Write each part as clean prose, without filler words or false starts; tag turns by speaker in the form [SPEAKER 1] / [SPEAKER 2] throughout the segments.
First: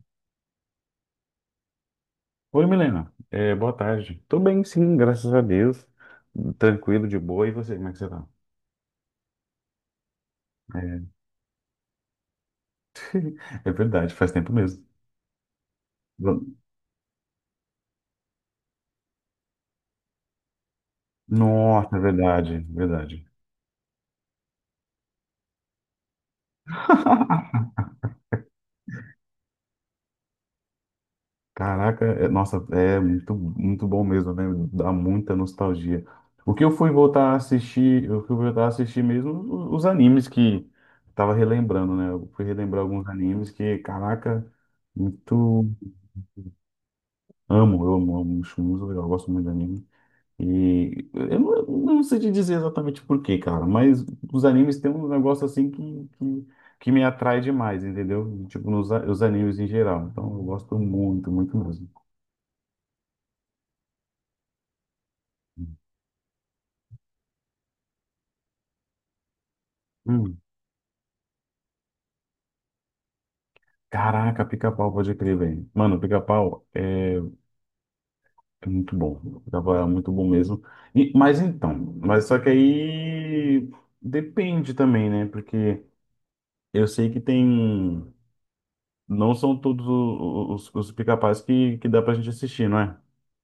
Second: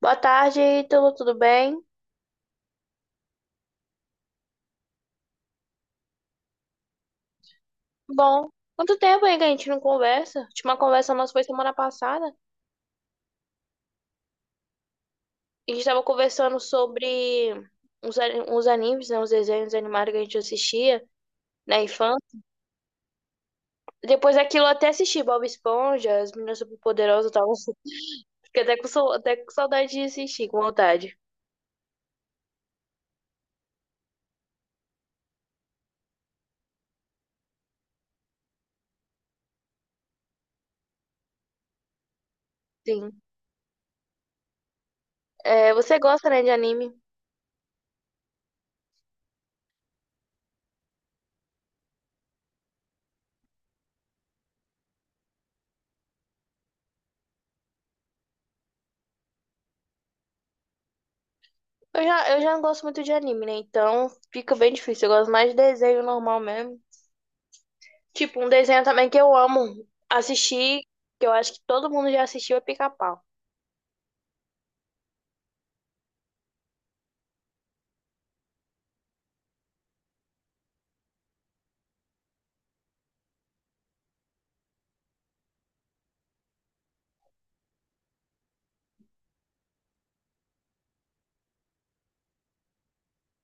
[SPEAKER 1] Boa tarde, Ítalo, tudo bem?
[SPEAKER 2] Oi, Milena. É, boa tarde. Tô bem, sim, graças a Deus. Tranquilo, de boa. E você, como é que você tá?
[SPEAKER 1] Bom, quanto tempo aí que a gente não conversa? A última
[SPEAKER 2] É,
[SPEAKER 1] conversa nossa foi semana passada.
[SPEAKER 2] é verdade, faz tempo mesmo.
[SPEAKER 1] A gente estava conversando sobre uns animes, né? Os desenhos animados que a gente assistia na
[SPEAKER 2] Nossa, é
[SPEAKER 1] infância.
[SPEAKER 2] verdade, verdade.
[SPEAKER 1] Depois daquilo eu até assisti Bob Esponja, As Meninas Superpoderosas e tal. Fiquei até até com saudade de assistir, com vontade.
[SPEAKER 2] Caraca, nossa, é muito, muito bom mesmo, né? Dá muita nostalgia. O que eu fui voltar a assistir, o que eu fui voltar a assistir mesmo, os animes que tava relembrando, né? Eu fui relembrar alguns
[SPEAKER 1] Sim.
[SPEAKER 2] animes que, caraca, muito
[SPEAKER 1] É, você gosta, né, de anime?
[SPEAKER 2] amo, acho muito legal, eu gosto muito de anime. E eu não sei te dizer exatamente por quê, cara, mas os animes têm um negócio assim que me atrai demais, entendeu? Tipo, os animes em geral. Então eu gosto muito, muito mesmo.
[SPEAKER 1] Eu já não gosto muito de anime, né? Então fica bem difícil. Eu gosto mais de desenho normal mesmo. Tipo, um desenho também que eu amo
[SPEAKER 2] Hum.
[SPEAKER 1] assistir, que eu acho que todo mundo já assistiu, é Pica-Pau.
[SPEAKER 2] Caraca, pica-pau, pode crer, velho. Mano, pica-pau é muito bom. Pica-pau é muito bom mesmo. E, mas só que aí depende também, né? Porque eu sei que tem. Não são todos os pica-paus que dá pra gente assistir, não é?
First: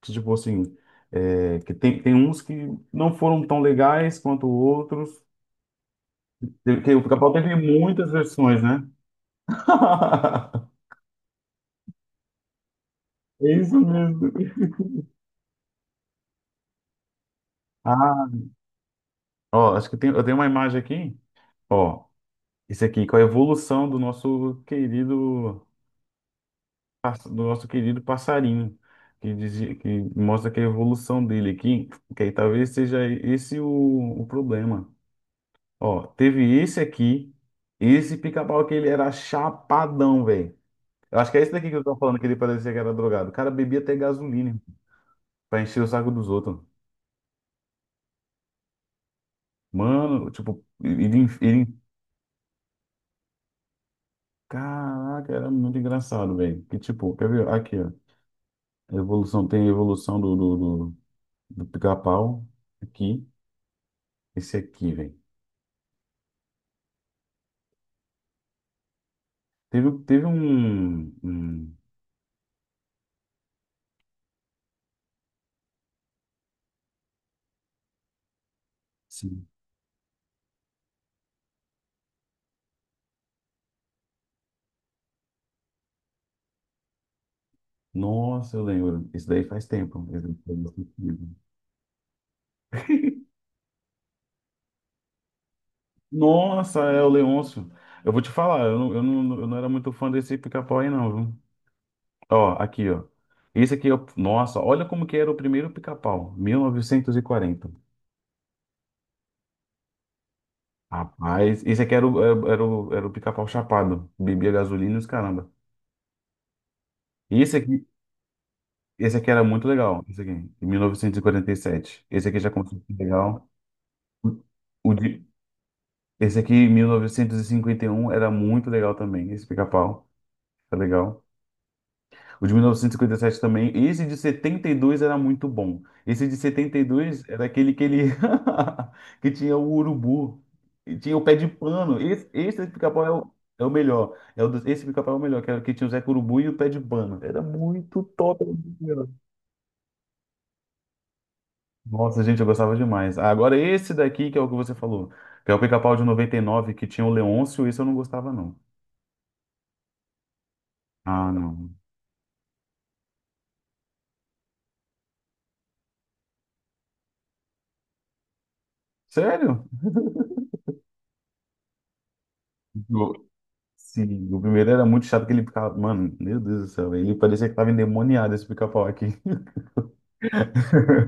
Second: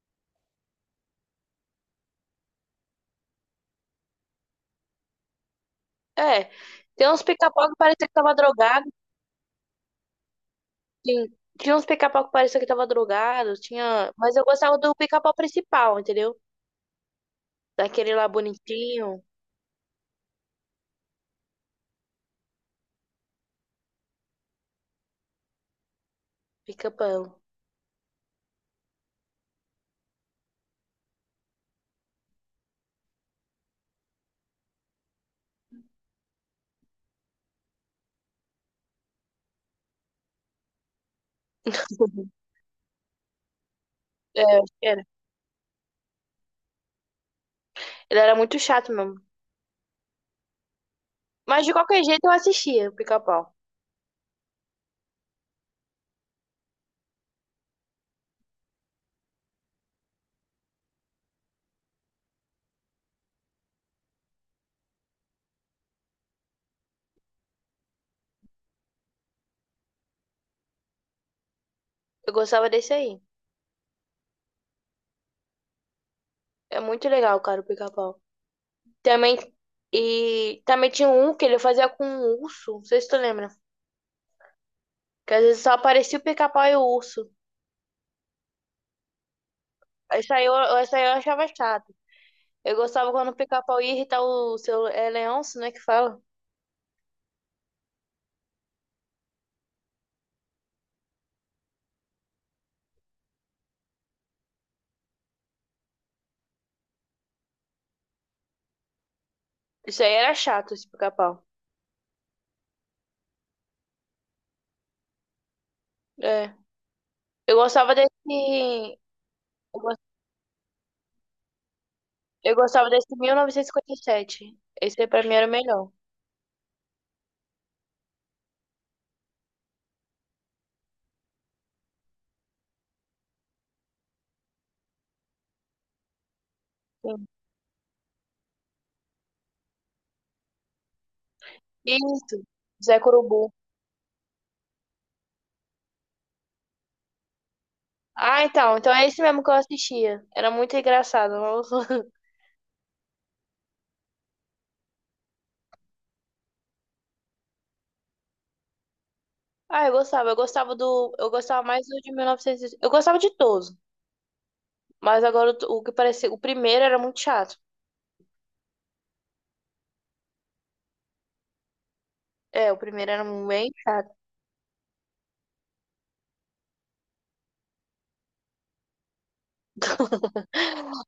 [SPEAKER 2] Que, tipo assim, é, que tem uns que não foram tão legais quanto outros.
[SPEAKER 1] É,
[SPEAKER 2] Que o
[SPEAKER 1] tem uns
[SPEAKER 2] pica-pau teve
[SPEAKER 1] Pica-Pau que parecia
[SPEAKER 2] muitas
[SPEAKER 1] que tava
[SPEAKER 2] versões,
[SPEAKER 1] drogado,
[SPEAKER 2] né?
[SPEAKER 1] sim. Tinha uns Pica-Pau que parecia que tava drogado,
[SPEAKER 2] É isso
[SPEAKER 1] tinha...
[SPEAKER 2] mesmo.
[SPEAKER 1] Mas eu gostava do Pica-Pau principal, entendeu? Daquele
[SPEAKER 2] Ah,
[SPEAKER 1] lá bonitinho,
[SPEAKER 2] ó, acho que tem, eu tenho uma imagem aqui, ó, isso aqui, com a evolução do nosso querido,
[SPEAKER 1] Pica-Pau.
[SPEAKER 2] do nosso querido passarinho, que, dizia, que mostra que é a evolução dele aqui, que aí talvez seja esse o problema. Ó, teve esse aqui, esse pica-pau que ele era chapadão, velho. Eu acho que é esse daqui que eu tô falando que ele parecia que era drogado. O cara bebia até
[SPEAKER 1] É,
[SPEAKER 2] gasolina, irmão,
[SPEAKER 1] acho que era.
[SPEAKER 2] pra encher o saco dos outros.
[SPEAKER 1] Ele era muito chato mesmo.
[SPEAKER 2] Mano, tipo, ele.
[SPEAKER 1] Mas de qualquer jeito eu assistia o Pica-Pau.
[SPEAKER 2] Caraca, era muito engraçado, velho. Que tipo, quer ver? Aqui, ó. Evolução, tem a evolução do pica-pau. Aqui, esse aqui, velho. Teve um, um.
[SPEAKER 1] Eu gostava desse aí. É muito legal, cara, o Pica-Pau. Também...
[SPEAKER 2] Sim.
[SPEAKER 1] E também tinha um que ele fazia com um urso, não sei se tu lembra. Que às vezes só aparecia o pica-pau e o urso.
[SPEAKER 2] Nossa, eu lembro. Isso daí faz tempo.
[SPEAKER 1] Isso aí eu, isso aí eu achava chato. Eu gostava quando o pica-pau ia irritar o seu. É leonço, né? Que fala.
[SPEAKER 2] Nossa, é o Leôncio. Eu vou te falar, eu não era muito fã desse pica-pau aí, não, viu? Ó, aqui, ó. Esse aqui, eu, nossa, olha como que era o primeiro pica-pau, 1940.
[SPEAKER 1] Isso aí era chato, esse pica-pau.
[SPEAKER 2] Rapaz, esse aqui era o pica-pau chapado, bebia gasolina e os caramba.
[SPEAKER 1] É.
[SPEAKER 2] E esse
[SPEAKER 1] Eu
[SPEAKER 2] aqui,
[SPEAKER 1] gostava desse.
[SPEAKER 2] esse aqui era muito
[SPEAKER 1] Eu
[SPEAKER 2] legal,
[SPEAKER 1] gos-
[SPEAKER 2] esse aqui, em 1947. Esse aqui já
[SPEAKER 1] eu
[SPEAKER 2] começou a
[SPEAKER 1] gostava
[SPEAKER 2] ser
[SPEAKER 1] desse
[SPEAKER 2] legal.
[SPEAKER 1] 1957.
[SPEAKER 2] O
[SPEAKER 1] Esse aí pra
[SPEAKER 2] de,
[SPEAKER 1] mim era o melhor.
[SPEAKER 2] esse aqui, em 1951, era muito legal também, esse pica-pau, tá legal. O de 1957 também. Esse de 72 era muito bom. Esse de 72
[SPEAKER 1] Sim.
[SPEAKER 2] era aquele que ele que tinha o urubu, e tinha o pé de pano. Esse,
[SPEAKER 1] Isso.
[SPEAKER 2] esse
[SPEAKER 1] Zé
[SPEAKER 2] pica-pau é o,
[SPEAKER 1] Curubu.
[SPEAKER 2] é o melhor. Esse pica-pau é o melhor, que era o que tinha o Zé Urubu e o pé de pano. Era muito top.
[SPEAKER 1] Ah,
[SPEAKER 2] Era muito
[SPEAKER 1] então. Então
[SPEAKER 2] melhor.
[SPEAKER 1] é esse mesmo que eu assistia. Era muito engraçado. Nossa.
[SPEAKER 2] Nossa, gente, eu gostava demais. Ah, agora esse daqui que é o que você falou, que é o pica-pau de 99 que tinha o Leôncio, esse eu não gostava não.
[SPEAKER 1] Ah, eu gostava. Eu gostava do.
[SPEAKER 2] Ah,
[SPEAKER 1] Eu gostava
[SPEAKER 2] não.
[SPEAKER 1] mais do de 1900. Eu gostava de todos. Mas agora o que parecia. O primeiro era muito chato.
[SPEAKER 2] Sério?
[SPEAKER 1] É, o primeiro era bem chato.
[SPEAKER 2] Sim, o primeiro era muito chato que ele ficava. Mano, meu Deus do céu, ele parecia que tava endemoniado esse pica-pau aqui.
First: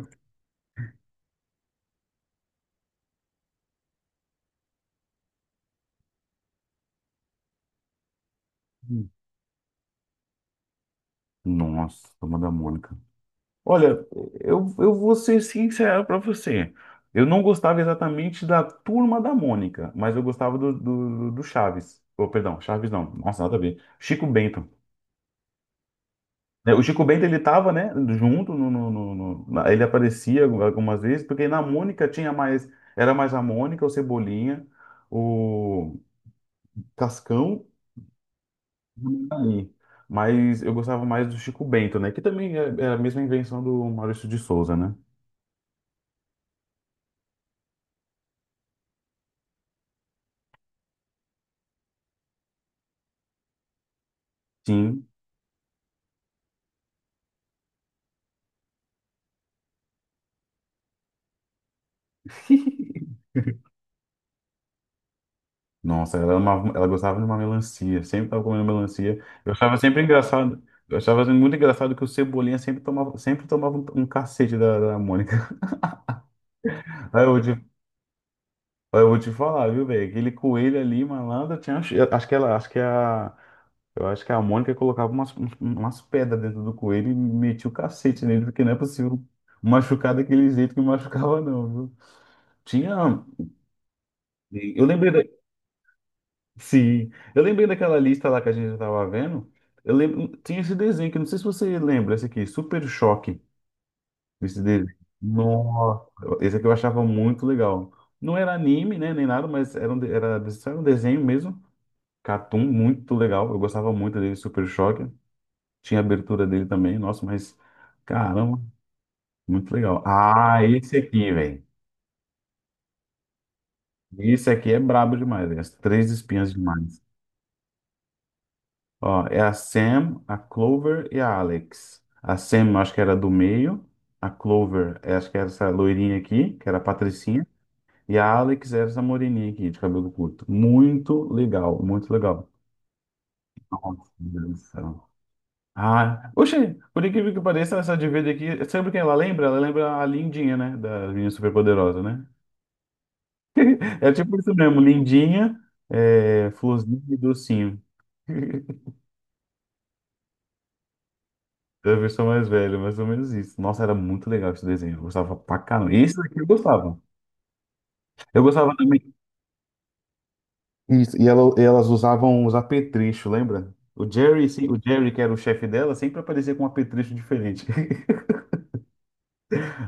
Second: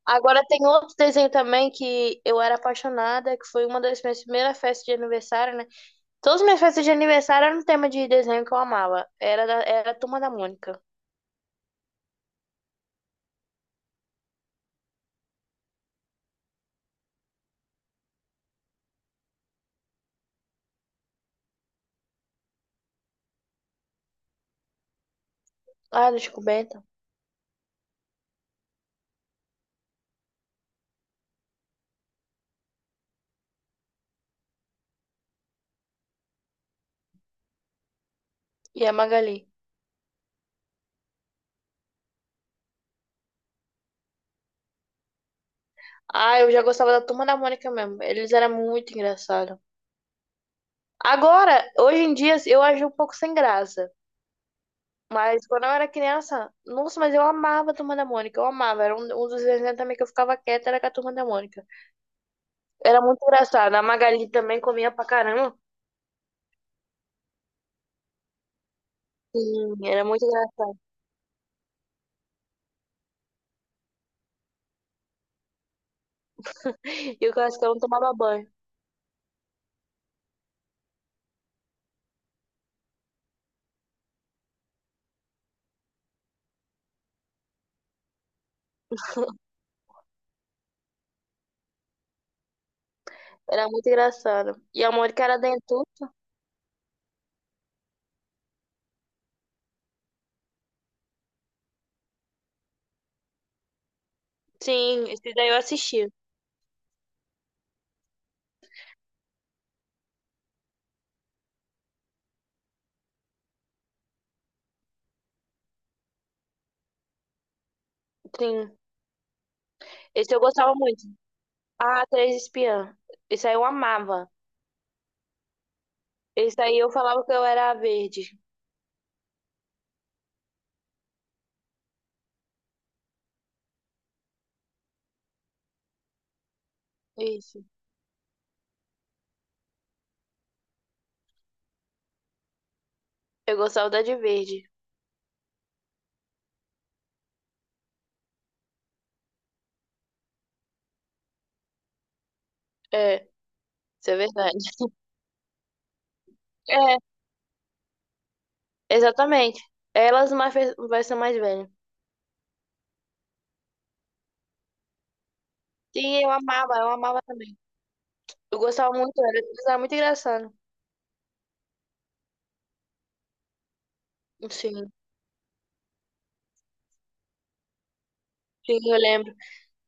[SPEAKER 1] Agora tem outro desenho também que eu era apaixonada, que foi uma das minhas primeiras festas de aniversário, né? Todas as minhas festas de aniversário eram um tema de desenho que eu amava.
[SPEAKER 2] Hum.
[SPEAKER 1] Era a Turma da Mônica.
[SPEAKER 2] Nossa, turma da Mônica. Olha, eu vou ser sincero pra você. Eu não gostava exatamente da turma da Mônica, mas eu gostava do Chaves. Oh, perdão, Chaves não. Nossa, nada a ver. Chico Bento.
[SPEAKER 1] Ah, do Chico
[SPEAKER 2] É, o
[SPEAKER 1] Bento
[SPEAKER 2] Chico Bento, ele tava, né, junto, ele aparecia algumas vezes, porque na Mônica tinha mais, era mais a Mônica, o Cebolinha, o Cascão
[SPEAKER 1] e a Magali.
[SPEAKER 2] Ali. Mas eu gostava mais do Chico Bento, né? Que também é a mesma invenção do Maurício de Souza, né?
[SPEAKER 1] Ah, eu já gostava da Turma da Mônica mesmo. Eles eram muito engraçados. Agora, hoje em dia, eu ajo um pouco sem graça.
[SPEAKER 2] Sim.
[SPEAKER 1] Mas quando eu era criança, nossa, mas eu amava a Turma da Mônica, eu amava. Era um dos desenhos também que eu ficava quieta, era com a Turma da Mônica. Era muito engraçado. A Magali também comia pra caramba.
[SPEAKER 2] Nossa, ela, ela gostava de uma melancia, sempre tava comendo melancia. Eu
[SPEAKER 1] Sim,
[SPEAKER 2] achava sempre
[SPEAKER 1] era muito
[SPEAKER 2] engraçado,
[SPEAKER 1] engraçado.
[SPEAKER 2] eu achava muito engraçado que o Cebolinha sempre tomava um cacete da Mônica. Aí
[SPEAKER 1] E
[SPEAKER 2] eu
[SPEAKER 1] o Cascão não tomava banho.
[SPEAKER 2] Eu vou te falar, viu, velho? Aquele coelho ali, malandro, tinha. Eu acho que ela, acho que é a, eu acho que é a Mônica colocava umas pedras dentro do coelho e metia o cacete nele, porque não é possível machucar daquele jeito que machucava, não, viu? Tinha.
[SPEAKER 1] Era muito engraçado.
[SPEAKER 2] Eu
[SPEAKER 1] E a
[SPEAKER 2] lembrei da.
[SPEAKER 1] Mônica era dentuça.
[SPEAKER 2] Sim, eu lembrei daquela lista lá que a gente tava vendo. Eu lembro. Tinha esse desenho que eu não sei se você lembra, esse aqui, Super Choque, esse desenho.
[SPEAKER 1] Sim, esse daí eu
[SPEAKER 2] Nossa,
[SPEAKER 1] assisti.
[SPEAKER 2] esse aqui eu achava muito legal. Não era anime, né, nem nada, mas era um, de- era, só era um desenho mesmo. Catum muito legal. Eu gostava muito dele, Super Choque. Tinha a abertura dele também. Nossa, mas caramba,
[SPEAKER 1] Sim,
[SPEAKER 2] muito legal.
[SPEAKER 1] esse eu
[SPEAKER 2] Ah,
[SPEAKER 1] gostava
[SPEAKER 2] esse
[SPEAKER 1] muito.
[SPEAKER 2] aqui, velho.
[SPEAKER 1] Ah, Três Espiãs. Esse aí eu amava.
[SPEAKER 2] Esse aqui é brabo demais, velho. As três espinhas
[SPEAKER 1] Esse aí eu
[SPEAKER 2] demais.
[SPEAKER 1] falava que eu era a verde.
[SPEAKER 2] Ó, é a Sam, a Clover e a Alex. A Sam, eu acho que era do meio. A Clover, eu acho que era essa loirinha aqui, que era a Patricinha.
[SPEAKER 1] Isso.
[SPEAKER 2] E a Alex era essa moreninha aqui, de cabelo curto. Muito legal, muito legal.
[SPEAKER 1] Eu gostava da
[SPEAKER 2] Nossa,
[SPEAKER 1] de
[SPEAKER 2] meu Deus do
[SPEAKER 1] verde.
[SPEAKER 2] céu. Ah, oxe, por incrível que pareça, essa dívida aqui, sabe quem ela lembra? Ela lembra a Lindinha, né? Da Menina Superpoderosa, né?
[SPEAKER 1] É, isso
[SPEAKER 2] É
[SPEAKER 1] é
[SPEAKER 2] tipo isso
[SPEAKER 1] verdade.
[SPEAKER 2] mesmo, Lindinha, é,
[SPEAKER 1] É,
[SPEAKER 2] Florzinha e Docinho.
[SPEAKER 1] exatamente. Elas mais fe- vai ser mais velha.
[SPEAKER 2] Da versão mais velha, mais ou menos isso. Nossa, era muito legal esse desenho. Eu gostava pra caramba. Esse
[SPEAKER 1] Sim, eu
[SPEAKER 2] daqui eu
[SPEAKER 1] amava, eu
[SPEAKER 2] gostava.
[SPEAKER 1] amava também.
[SPEAKER 2] Eu
[SPEAKER 1] Eu
[SPEAKER 2] gostava
[SPEAKER 1] gostava
[SPEAKER 2] também.
[SPEAKER 1] muito, era, era muito engraçado.
[SPEAKER 2] Isso, e elas usavam os apetrechos, lembra? O Jerry, sim, o
[SPEAKER 1] Sim.
[SPEAKER 2] Jerry, que era o chefe dela, sempre aparecia com um apetrecho diferente.
[SPEAKER 1] Sim, eu lembro.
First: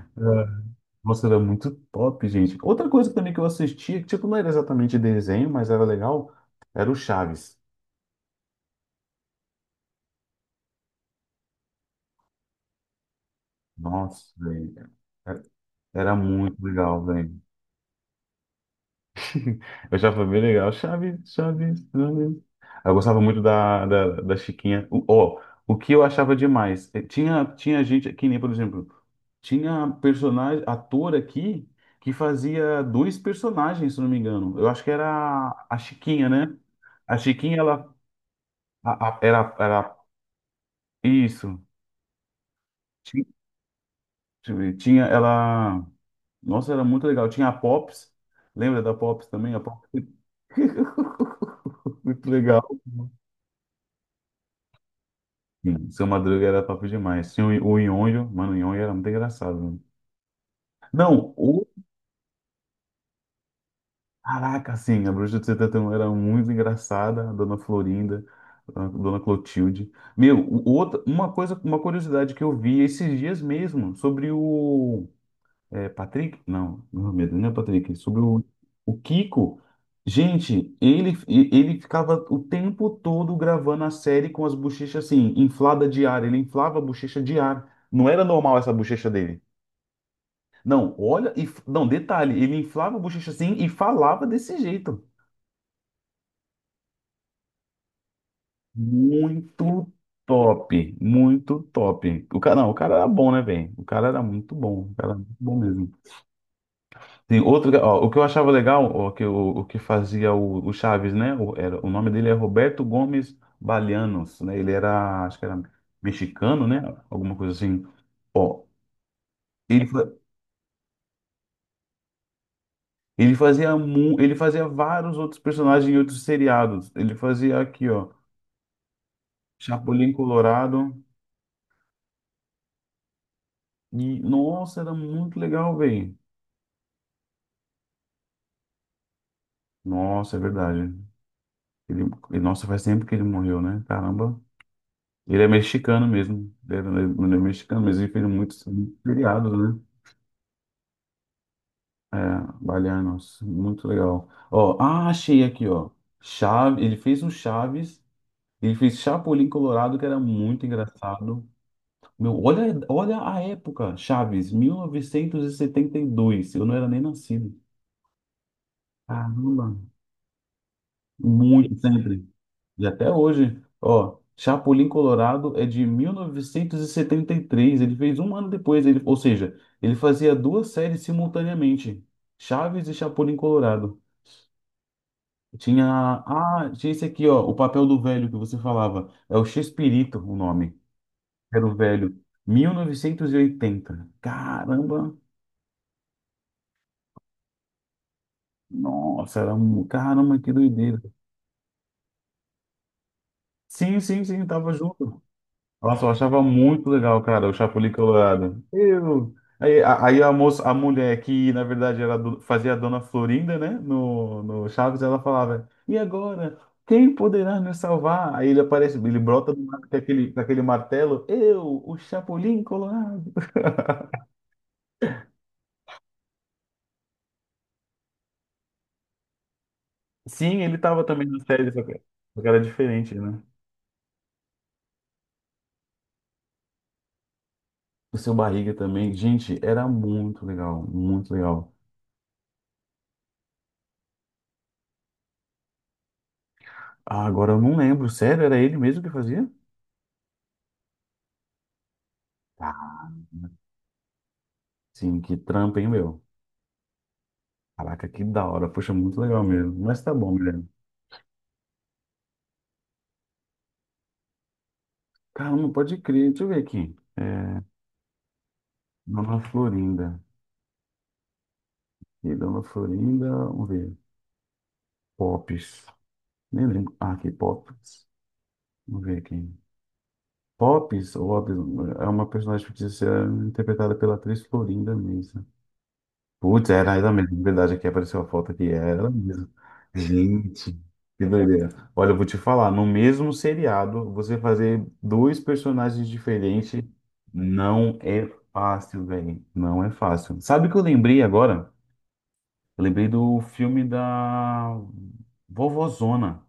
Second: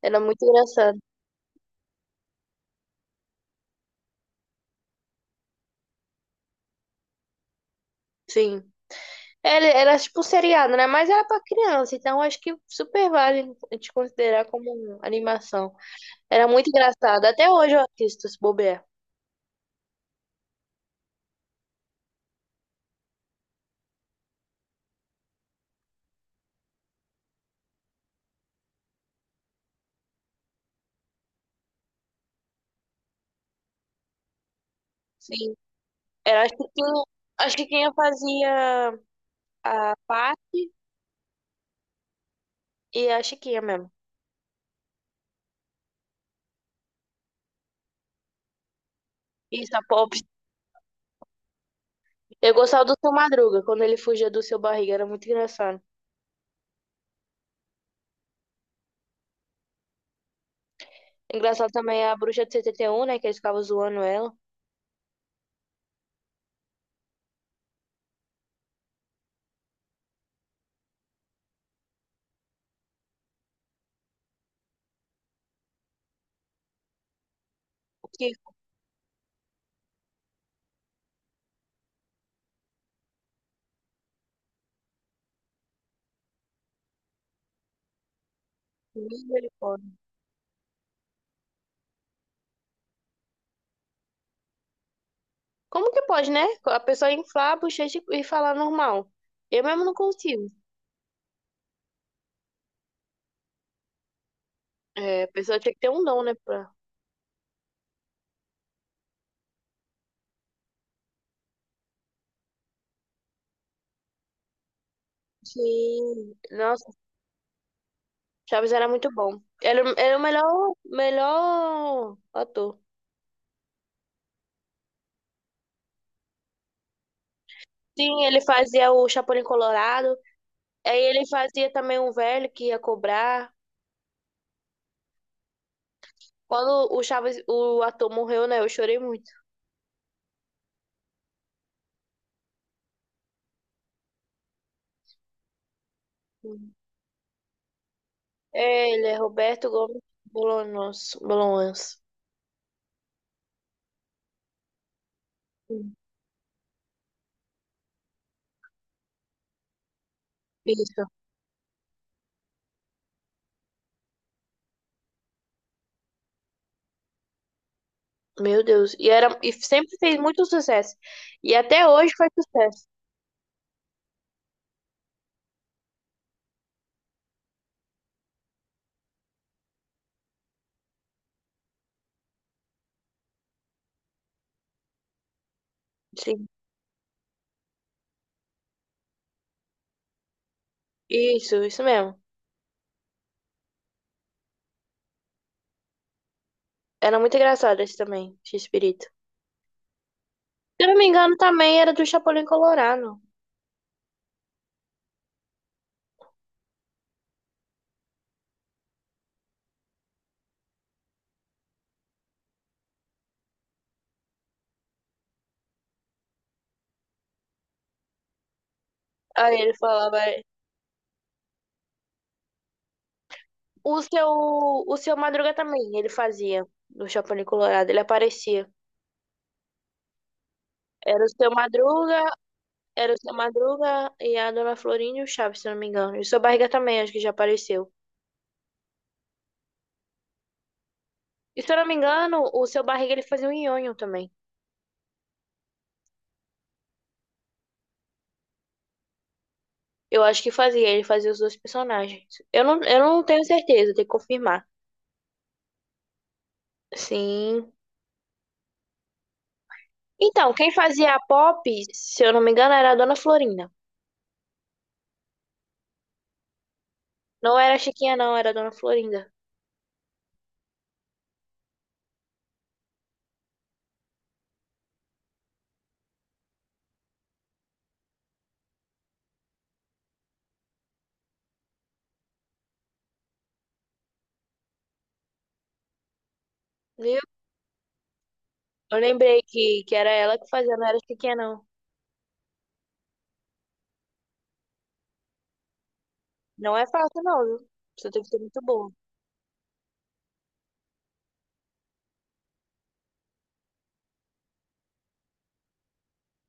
[SPEAKER 1] Era muito engraçado.
[SPEAKER 2] Nossa, era muito top, gente. Outra coisa também que eu assistia, que tipo, não era exatamente desenho, mas era legal, era o Chaves.
[SPEAKER 1] Sim. Era, era tipo um seriado, né? Mas era pra criança, então acho que super vale a gente
[SPEAKER 2] Nossa,
[SPEAKER 1] considerar
[SPEAKER 2] velho.
[SPEAKER 1] como
[SPEAKER 2] Era
[SPEAKER 1] animação.
[SPEAKER 2] era
[SPEAKER 1] Era
[SPEAKER 2] muito
[SPEAKER 1] muito
[SPEAKER 2] legal,
[SPEAKER 1] engraçado.
[SPEAKER 2] velho.
[SPEAKER 1] Até hoje eu assisto, se bobear.
[SPEAKER 2] Eu achava bem legal. Chaves, Chaves, Chaves. Eu gostava muito da Chiquinha. Ó, o que eu achava demais, tinha gente, que nem, por exemplo, tinha personagem, ator aqui que fazia dois personagens, se não me engano. Eu acho que era
[SPEAKER 1] Sim.
[SPEAKER 2] a Chiquinha,
[SPEAKER 1] Era,
[SPEAKER 2] né?
[SPEAKER 1] acho que quem,
[SPEAKER 2] A
[SPEAKER 1] a
[SPEAKER 2] Chiquinha, ela
[SPEAKER 1] Chiquinha
[SPEAKER 2] A-
[SPEAKER 1] fazia
[SPEAKER 2] a- era, era
[SPEAKER 1] a parte
[SPEAKER 2] isso.
[SPEAKER 1] e a
[SPEAKER 2] Ti-
[SPEAKER 1] Chiquinha mesmo.
[SPEAKER 2] Deixa eu ver. Tinha ela. Nossa, era muito legal. Tinha a Pops. Lembra da Pops também? A
[SPEAKER 1] Isso, a
[SPEAKER 2] Pops.
[SPEAKER 1] Pop.
[SPEAKER 2] Muito
[SPEAKER 1] Eu
[SPEAKER 2] legal.
[SPEAKER 1] gostava do seu Madruga, quando ele fugia do seu barriga, era muito engraçado.
[SPEAKER 2] Sim, Seu Madruga era top demais. Tinha o Nhonho. Mano, o Nhonho era muito engraçado. Mano. Não, o.
[SPEAKER 1] Engraçado também é a bruxa de 71 né? Que eles ficavam zoando ela.
[SPEAKER 2] Caraca, sim, a Bruxa de 71 era muito engraçada. A Dona Florinda, a Dona Clotilde. Meu, outra, uma coisa, uma curiosidade que eu vi esses dias mesmo sobre o. É Patrick? Não, não Mohamed, não é Patrick.
[SPEAKER 1] O
[SPEAKER 2] Sobre
[SPEAKER 1] que?
[SPEAKER 2] o Kiko. Gente, ele ficava o tempo todo gravando a série com as bochechas assim, inflada de ar. Ele inflava a bochecha de ar. Não era normal essa bochecha dele. Não, olha, não, detalhe, ele inflava a bochecha assim e falava desse jeito.
[SPEAKER 1] Como que pode, né? A pessoa inflar a bochecha e falar normal. Eu mesmo
[SPEAKER 2] Muito
[SPEAKER 1] não consigo.
[SPEAKER 2] top, muito top. O cara, não, o cara era bom, né, velho? O cara era muito bom, o cara era
[SPEAKER 1] É, a
[SPEAKER 2] muito bom
[SPEAKER 1] pessoa tinha que ter
[SPEAKER 2] mesmo.
[SPEAKER 1] um dom, né? Pra...
[SPEAKER 2] Tem outro, ó, o que eu achava legal, ó, que o que fazia o Chaves, né? O nome dele é Roberto Gomes Balianos, né? Ele era, acho que era
[SPEAKER 1] Sim.
[SPEAKER 2] mexicano, né?
[SPEAKER 1] Nossa,
[SPEAKER 2] Alguma coisa assim. Ó,
[SPEAKER 1] Chaves era muito bom. Era,
[SPEAKER 2] ele, fa-
[SPEAKER 1] era o melhor, melhor ator.
[SPEAKER 2] ele fazia mu, ele fazia vários outros personagens em outros seriados. Ele fazia aqui, ó,
[SPEAKER 1] Sim, ele fazia o Chapolin
[SPEAKER 2] Chapolin
[SPEAKER 1] Colorado.
[SPEAKER 2] Colorado.
[SPEAKER 1] Aí ele fazia também um velho que ia cobrar.
[SPEAKER 2] E, nossa, era muito legal, velho.
[SPEAKER 1] Quando o Chaves, o ator morreu, né? Eu chorei muito.
[SPEAKER 2] Nossa, é verdade. Ele, nossa, faz tempo que ele morreu, né? Caramba. Ele é mexicano mesmo. Ele é mexicano mesmo. Ele fez muitos
[SPEAKER 1] É, ele é
[SPEAKER 2] feriados,
[SPEAKER 1] Roberto
[SPEAKER 2] né?
[SPEAKER 1] Gomes Bolanos. Bolanos.
[SPEAKER 2] É, Baianos. Muito legal. Ó, ah, achei aqui, ó. Chaves, ele fez um Chaves. Ele fez Chapolin Colorado, que era muito
[SPEAKER 1] Isso.
[SPEAKER 2] engraçado. Meu, olha a época, Chaves, 1972. Eu não era nem nascido.
[SPEAKER 1] Meu Deus. E, era, e
[SPEAKER 2] Caramba,
[SPEAKER 1] sempre fez muito sucesso. E
[SPEAKER 2] muito
[SPEAKER 1] até hoje
[SPEAKER 2] sempre.
[SPEAKER 1] faz sucesso.
[SPEAKER 2] E até hoje, ó, Chapolin Colorado é de mil novecentos e setenta e três. Ele fez um ano depois, ele, ou seja, ele fazia duas séries simultaneamente, Chaves e Chapolin Colorado. Tinha,
[SPEAKER 1] Sim.
[SPEAKER 2] tinha esse aqui, ó, o papel do velho que você falava. É o Chespirito o nome.
[SPEAKER 1] Isso,
[SPEAKER 2] Era o
[SPEAKER 1] isso mesmo.
[SPEAKER 2] velho. Mil novecentos e oitenta. Caramba.
[SPEAKER 1] Era muito engraçado esse também, X-Pirito.
[SPEAKER 2] Nossa, era um, caramba, que
[SPEAKER 1] Se eu não
[SPEAKER 2] doideira.
[SPEAKER 1] me engano, também era do Chapolin Colorado.
[SPEAKER 2] Sim, sim, sim, tava junto. Nossa, eu achava muito legal, cara, o Chapuli Colorado. Eu. Aí a moça, a mulher que, na verdade, era fazia a Dona Florinda, né, no Chaves, ela falava, e agora? Quem poderá nos salvar? Aí ele aparece, ele brota
[SPEAKER 1] Aí
[SPEAKER 2] do
[SPEAKER 1] ele
[SPEAKER 2] mar
[SPEAKER 1] falava.
[SPEAKER 2] com aquele martelo, eu, o Chapolin Colorado.
[SPEAKER 1] O seu, o seu Madruga também, ele fazia do Chapolin Colorado, ele aparecia.
[SPEAKER 2] Sim, ele tava
[SPEAKER 1] Era
[SPEAKER 2] também
[SPEAKER 1] o
[SPEAKER 2] na
[SPEAKER 1] seu
[SPEAKER 2] série,
[SPEAKER 1] Madruga,
[SPEAKER 2] só que era
[SPEAKER 1] era
[SPEAKER 2] diferente,
[SPEAKER 1] o seu
[SPEAKER 2] né?
[SPEAKER 1] Madruga e a Dona Florinda e o Chaves, se eu não me engano. E o seu Barriga também, acho que já apareceu.
[SPEAKER 2] O Seu Barriga também, gente, era muito legal, muito
[SPEAKER 1] E
[SPEAKER 2] legal.
[SPEAKER 1] se eu não me engano, o seu Barriga ele fazia o Nhonho também.
[SPEAKER 2] Ah, agora eu não lembro, sério, era ele mesmo que fazia?
[SPEAKER 1] Eu acho que fazia, ele fazia os dois personagens. Eu não
[SPEAKER 2] Ah,
[SPEAKER 1] tenho certeza, tem que confirmar.
[SPEAKER 2] sim, que trampa, hein, meu?
[SPEAKER 1] Sim.
[SPEAKER 2] Caraca, que da hora. Poxa, muito legal mesmo. Mas tá bom,
[SPEAKER 1] Então,
[SPEAKER 2] Guilherme.
[SPEAKER 1] quem fazia a Pop, se eu não me engano, era a Dona Florinda.
[SPEAKER 2] Caramba, pode crer. Deixa eu ver aqui.
[SPEAKER 1] Não
[SPEAKER 2] É,
[SPEAKER 1] era a Chiquinha, não, era a Dona Florinda.
[SPEAKER 2] Dona Florinda. E Dona Florinda, vamos ver. Pops. Nem lembro. Ah, aqui, Pops. Vamos ver aqui. Pops, ou Ops, é uma personagem fictícia interpretada pela atriz Florinda Mesa. Putz, era ela
[SPEAKER 1] Viu?
[SPEAKER 2] mesmo, de verdade, aqui apareceu a foto aqui, era
[SPEAKER 1] Eu
[SPEAKER 2] ela
[SPEAKER 1] lembrei
[SPEAKER 2] mesmo.
[SPEAKER 1] que era ela que fazia,
[SPEAKER 2] Gente,
[SPEAKER 1] não era a
[SPEAKER 2] que
[SPEAKER 1] Chiquinha, não.
[SPEAKER 2] doideira. Olha, eu vou te falar, no mesmo seriado, você fazer dois personagens
[SPEAKER 1] Não
[SPEAKER 2] diferentes
[SPEAKER 1] é fácil, não, viu?
[SPEAKER 2] não
[SPEAKER 1] Você tem
[SPEAKER 2] é
[SPEAKER 1] que ser muito boa.
[SPEAKER 2] fácil, velho. Não é fácil. Sabe o que eu lembrei agora? Eu lembrei do filme da Vovozona.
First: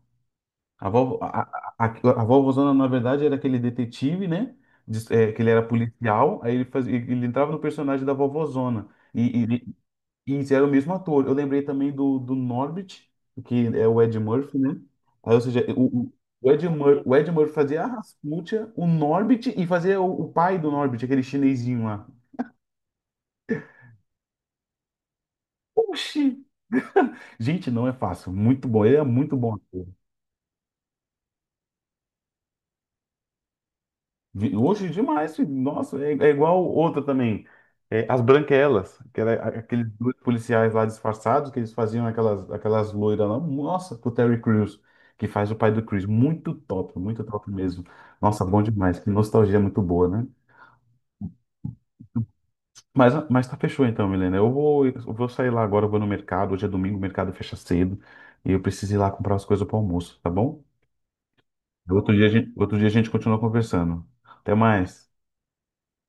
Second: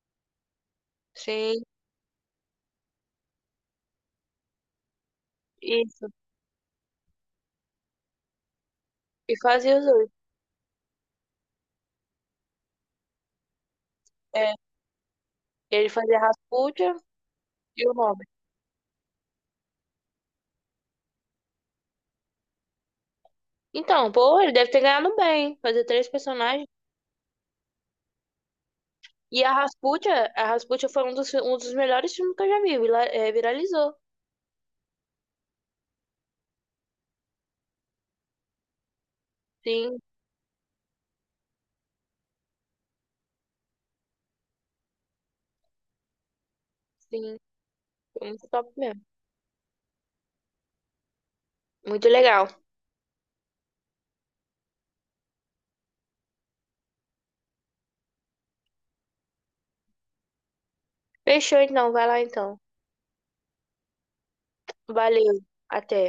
[SPEAKER 2] A, vovó,
[SPEAKER 1] Sim,
[SPEAKER 2] a, a a Vovozona, na verdade, era aquele detetive, né? É, que ele era
[SPEAKER 1] isso.
[SPEAKER 2] policial, aí ele entrava no personagem da Vovozona.
[SPEAKER 1] E
[SPEAKER 2] E,
[SPEAKER 1] fazia os dois.
[SPEAKER 2] isso, era o mesmo ator. Eu lembrei também do Norbit, que é o Ed
[SPEAKER 1] É,
[SPEAKER 2] Murphy, né? Aí, ou seja,
[SPEAKER 1] ele
[SPEAKER 2] o, o,
[SPEAKER 1] fazia a
[SPEAKER 2] o Ed
[SPEAKER 1] Rasputia
[SPEAKER 2] Mur, o Ed Murphy fazia
[SPEAKER 1] e
[SPEAKER 2] a
[SPEAKER 1] o Robin.
[SPEAKER 2] Rasputia, o Norbit e fazia o pai do Norbit, aquele chinesinho lá.
[SPEAKER 1] Então, pô, ele deve ter ganhado bem. Fazer três
[SPEAKER 2] Oxi!
[SPEAKER 1] personagens.
[SPEAKER 2] Gente, não é fácil. Muito bom. Ele é muito
[SPEAKER 1] E
[SPEAKER 2] bom.
[SPEAKER 1] A Rasputia foi um um dos melhores filmes que eu já vi. Viralizou.
[SPEAKER 2] Hoje demais, filho. Nossa, é igual outra também. É, As Branquelas, que era aqueles
[SPEAKER 1] Sim,
[SPEAKER 2] dois policiais lá disfarçados, que eles faziam aquelas loiras lá. Nossa, com o Terry Crews, que faz o pai do Chris. Muito
[SPEAKER 1] sim.
[SPEAKER 2] top mesmo.
[SPEAKER 1] Foi
[SPEAKER 2] Nossa,
[SPEAKER 1] muito
[SPEAKER 2] bom
[SPEAKER 1] top
[SPEAKER 2] demais.
[SPEAKER 1] mesmo.
[SPEAKER 2] Que nostalgia muito boa, né?
[SPEAKER 1] Muito legal.
[SPEAKER 2] Mas tá fechou então, Milena. Eu vou sair lá agora, eu vou no mercado. Hoje é domingo, o mercado fecha cedo. E eu preciso ir lá comprar as coisas para almoço, tá bom?
[SPEAKER 1] Fechou então, vai
[SPEAKER 2] Outro
[SPEAKER 1] lá
[SPEAKER 2] dia, a gente-
[SPEAKER 1] então.
[SPEAKER 2] outro dia a gente continua conversando. Até mais.
[SPEAKER 1] Valeu. Até.